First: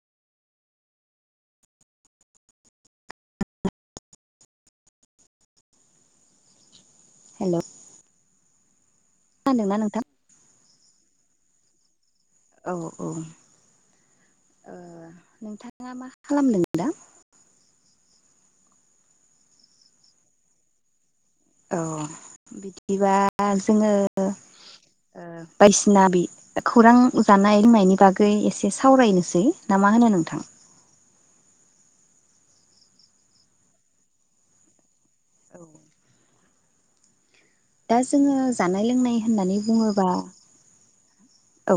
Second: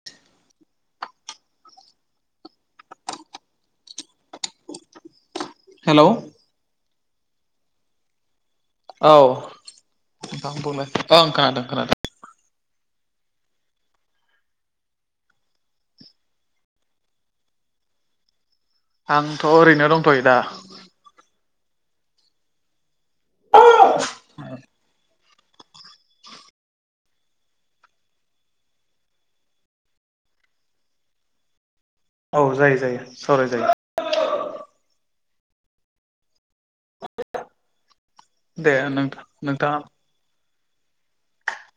[inaudible] हेल' hello औ औ नोंथां खोनादों खोनादों औ औ ओ नोंथाङा मा खालामदों दा? आंथ' ओरैनो दंथ'यो दा। औ बिदिबा जोङो ओ बायदिसिना बि खौरां जानाय-लोंनायनि बागै एसे सावरायनोसै। ना मा होनो नोंथां? औ जायो जायो सावराय जायो। औ [unintelligible] दा जोङो दे जानाय-लोंनाय नोंथां होननानै नोंथाङा बुङोब्ला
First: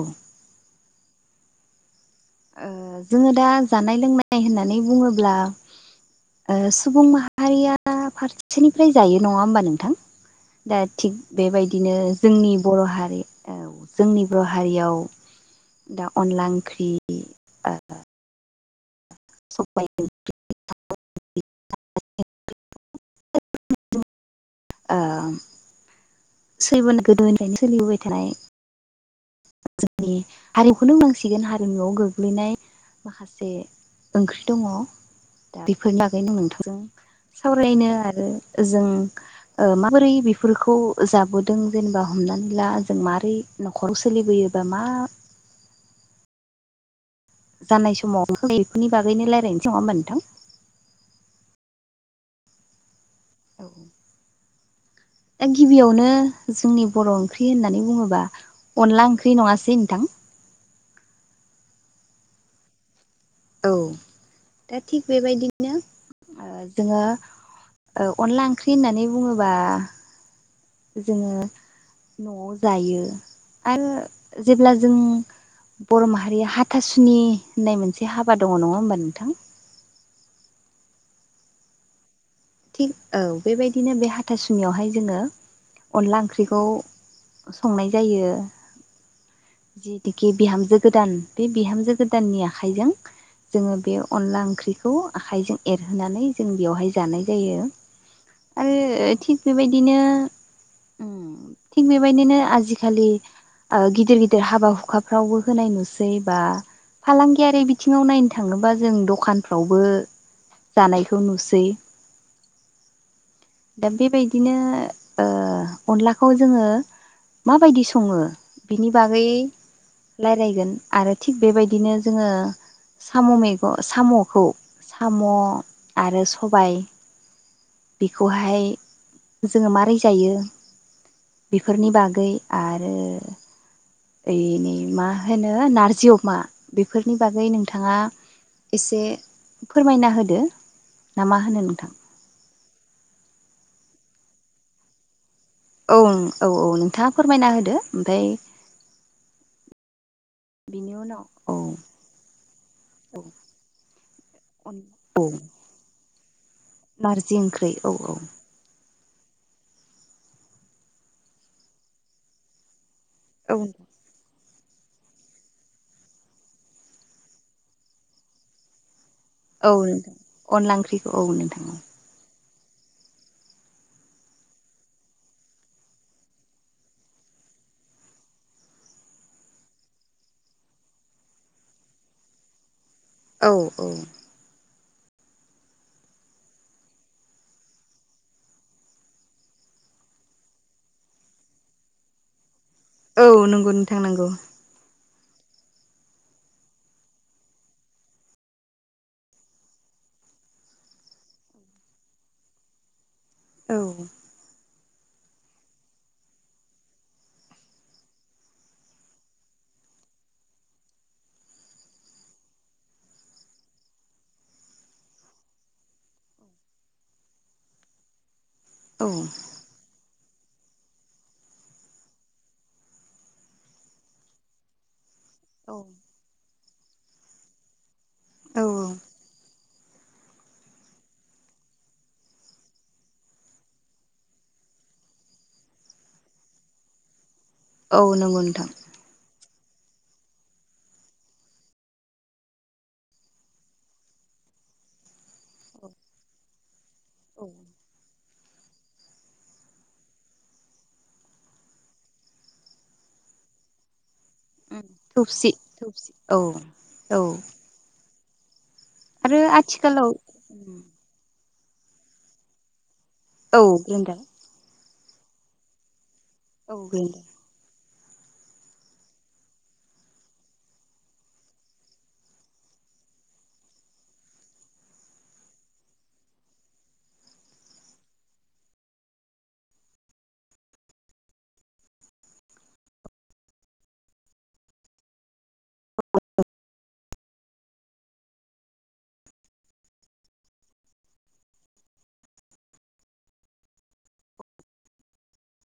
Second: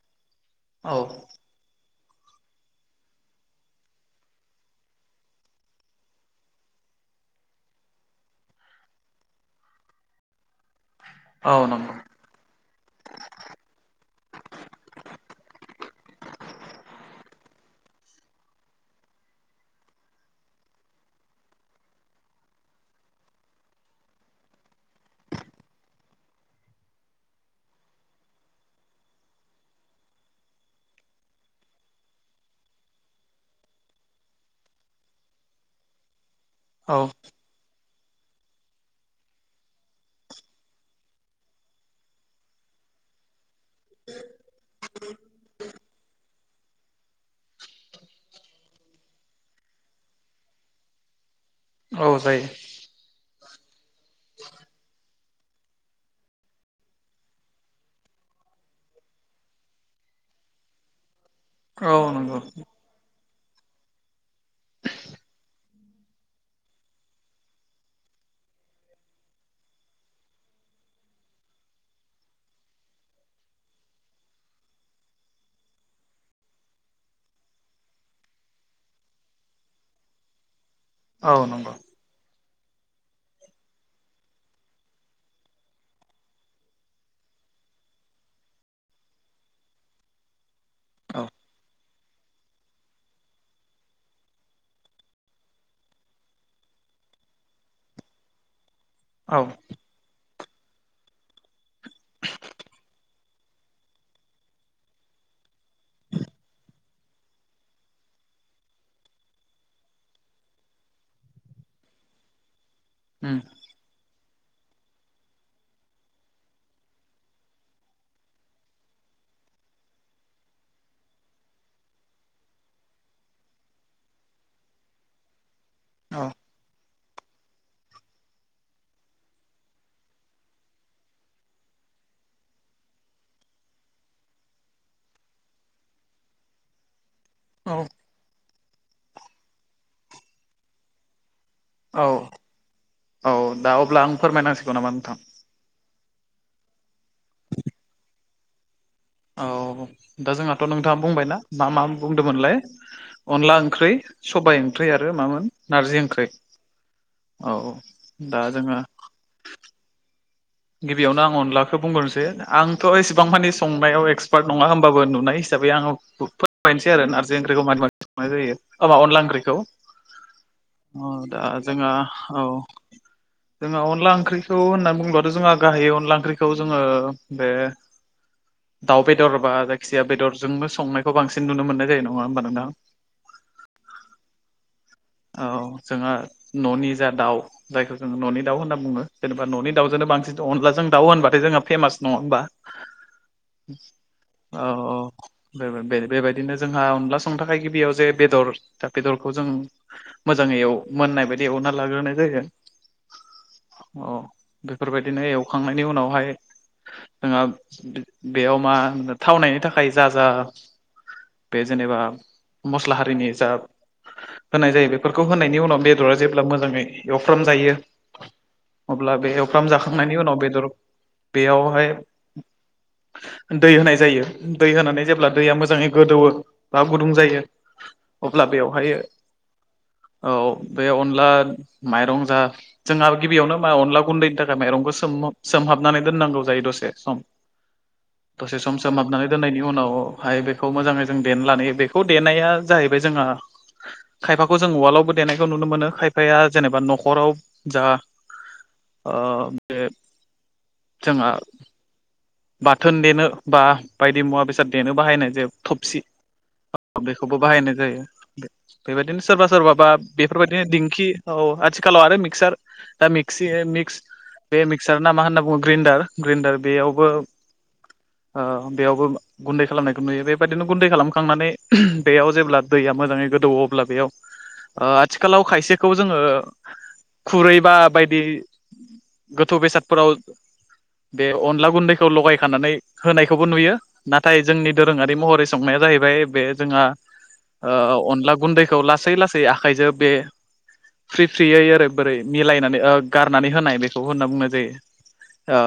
औ औ ओ जोङो दा जानाय-लोंनाय होननानै बुङोब्ला ओ सुबुं माहारिया फारसेनिफ्राय जायो नङा होमबा नोंथां? दा थिग औ बेबायदिनो नंगौ जोंनि बर' हारि औ जोंनि बर' हारियाव दा अनला ओंख्रि [unintelligible] सबाय ओंख्रि ओ [unintelligible] गोदोनिफ्रायनो सोलिबोबाय थानाय जोंनि हारिमुखौनो होननांसिगोन हारिमुआव गोग्लैनाय माखासे ओंख्रि दङ। दा बेफोरनि बागैनो नोंथांजों औ सावरायनो आरो जों माबोरै बेफोरखौ जाबोदों जेनेबा हमनानै ला जों मारै न'खर सोलिबोयोबा मा जानाय समाव बेफोरनि बागैनो रायलायनोसै। नङा होमबा नोंथां? औ जायो। औ औ दा गिबियावनो जोंनि बर' ओंख्रि होननानै बुङोबा अनला ओंख्रि नङासै नोंथां? औ नंगौ। औ दा थिग बेबायदिनो ओ जोङो अनला ओंख्रि होननानै बुङोब्ला जोङो न'आव जायो आरो जेब्ला जों बर' माहारिया हाथासुनि होननाय मोनसे हाबा दङ। नङा होमबा नोंथां? औ नंगौ। थिग औ बेबायदिनो बे हाथासुनियावहाय जोङो अनला ओंख्रिखौ संनाय जायो जिहेथुखि बिहामजो गोदान औ बे बिहामजो गोदा- ननि आखाइजों जोङो बे अनला ओंख्रिखौ आखायजों एरहोनानै जों बेवहाय जानाय जायो आरो थिग औ बेबायदिनो थिग बेबायदिनो आजिखालि गिदिर गिदिर हाबा हुखाफ्रावबो होनाय नुसै। बा फालांगियारि बिथिङाव नायनो थाङोबा जों दखानफ्रावबो जानायखौ नुसै। हम दा बेबायदिनो ओ अनलाखौ जोङो माबायदि सङो बिनि बागै रायज्लायगोन आरो थिग बेबायदिनो जोङो साम' मैगं साम'खौ साम' आरो औ सबाय। बेखौहाय जोङो मारै जायो बेफोरनि बागै आरो ओइ नै मा होनो नारजि अमा बेफोरनि बागै औ नोंथाङा एसे फोरमायना होदो ना मा होनो नोंथां औ औ दा अब्ला आं फोरमायनांसिगौ नामा नोंथां औ औ औ नोंथाङा फोरमायना होदो ओमफ्राय औ दा जोंहाथ' बिनि नोंथाङा उनाव बुंबायनाा औ मा मा बुंदोंमोनलाय औ अनला ओंख्रै सबाय ओंख्रै आरो औ मामोन नारजि ओंख्रै नारजि औ ओंख्रि औ दा जोङो गिबियावनो आं अनलाखौ बुंग्रोसै आंथ' एसेबां मानि औ संनायाव एक्स पार्ट नङा होमबाबो नुनाय हसै आङो फोरमायनसै आरो नारजि ओंख्रिखौ मारै मारै संनाय जायो माबा अनला ओंख्रिखौ नोंथां अनला ओंख्रिखौ ओ औ दा नोंथां जोंहा औ जोंहा अनला ओंख्रिखौ होननानै बुंबा जोंहा गाहायै अनला ओंख्रिखौ जोङो बे दाउ बेदर बा जायखिजाया बेदरजोंबो संनायखौ बांसिन नुनो मोननाय जायो नङा होमबा नोंथां औ औ औ जोंहा न'नि जा दाउ जायखौ जोङ न'नि दाउ होनना बुङो जेनेबा'नि दाउजोंनो बांसिन अनलाजों दाउ होनबाथाय जोंहा फेमास नङा होमबा औ नंगौ नोंथां नंगौ औ औ बे बेबायदिनो जोंहा अनला संनो थाखाय गिबियाव जे बेदर दा बेदरखौ जों मोजाङै एव मोननाय बायदि एवना लाग्रोनाय जायो औ अ बेफोरबायदिनो एवखांनायनि उनावहाय जोंहा बेयाव मा होनो थावनायनि थाखाय जा जा बे जेनेबा मस्ला हारिनि जा होनाय जायो बेफोरखौ होनायनि उनाव बेदरा जेब्ला मोजाङै एवफ्राम जायो औ अब्ला बे एवफ्रामजाखांनायनि उनाव बेदर बेयावहाय दै होनाय जायो दै होनानै जेब्ला दैया औ मोजाङै गोदौवो बा गुदुं जायो अब्ला औ बेवहाय औ बे अनला माइरं जा जोंहा गिबियावनो मा अनला गुन्दैनि थाखाय माइरंखौ सोम-सोमहाबनानै दोननांगौ जायो दसे सम [inaudible] नंगौ दसे नोंथां सम सोम सोमहाबनानै दोननायनि उनावहाय बेखौ मोजाङै जों देना लायो बेखौ देनाया जाहैबाय जोंहा खायफाखौ जों उवालावबो देनायखौ नुनो मोनो खायफाया जेनेबा नखराव औ जा ओ बे जोंहा बाथोन देनो बा बायदि मुवा बेसाद देनो बाहायनाय थौसि जायो थबसि थौसि औ औ बेखौबो बाहायनाय जायो बेबायदिनो आरो सोरबा सोरबा बा आथिखालाव बेफोरबायदिनो दिंखि औ आथिखालाव आरो मिक्सार दा मिक्सि औ मिक्स ग्रेन्डार बे मिक्सार ना मा होन्ना बुङो ग्रिनडार ग्रिनडार औ दे बेयावबो बेयावबो गुन्दै खालामनायखौ नुयो बेबायदिनो गुन्दै खालामखांनानै बेयाव जेब्ला दैया मोजाङै गोदौवो अब्ला बेयाव ओ आथिखालाव खायसेखौ जोङो खुरै बा बायदि गोथौ बेसादफोराव बे अनला गुन्दैखौ लगायखानानै होनायखौबो नुयो नाथाय जोंनि दोरोङारि महरै संनाया जाहैबाय बे जोंहा ओ अनला गुन्दैखौ लासै लासै आखाइजों बे फ्रि फ्रियै ओरै बोरै मिलायनानै गारनानै होनाय बेखौ होनना बुंनाय जायो। ओ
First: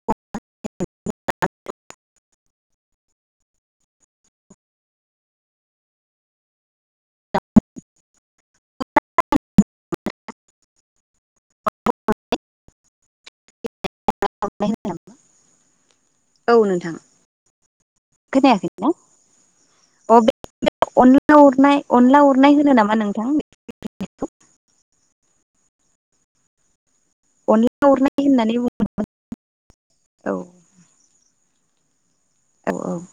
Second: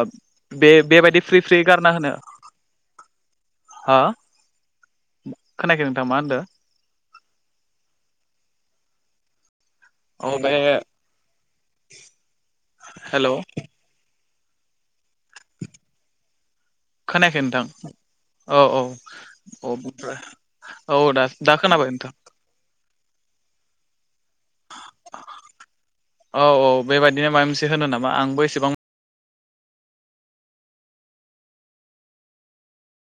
बे बेबायदि फ्रि फ्रि गारना होनो हा खोनायाखै नोंथां मा होनदों औ बे हेलौ [unintelligible] औ नोंथां खोनायाखै नोंथां औ खोनायाखै औ औ ना ओमफ्राय अ बे अनला उरनाय अनला उरनाय होनो नामा नोंथां? औ औ बेबायदिनो माबा मोनसे अनला होनो उरनाय नामा आंबो होननानै एसेबां औ। औ औ।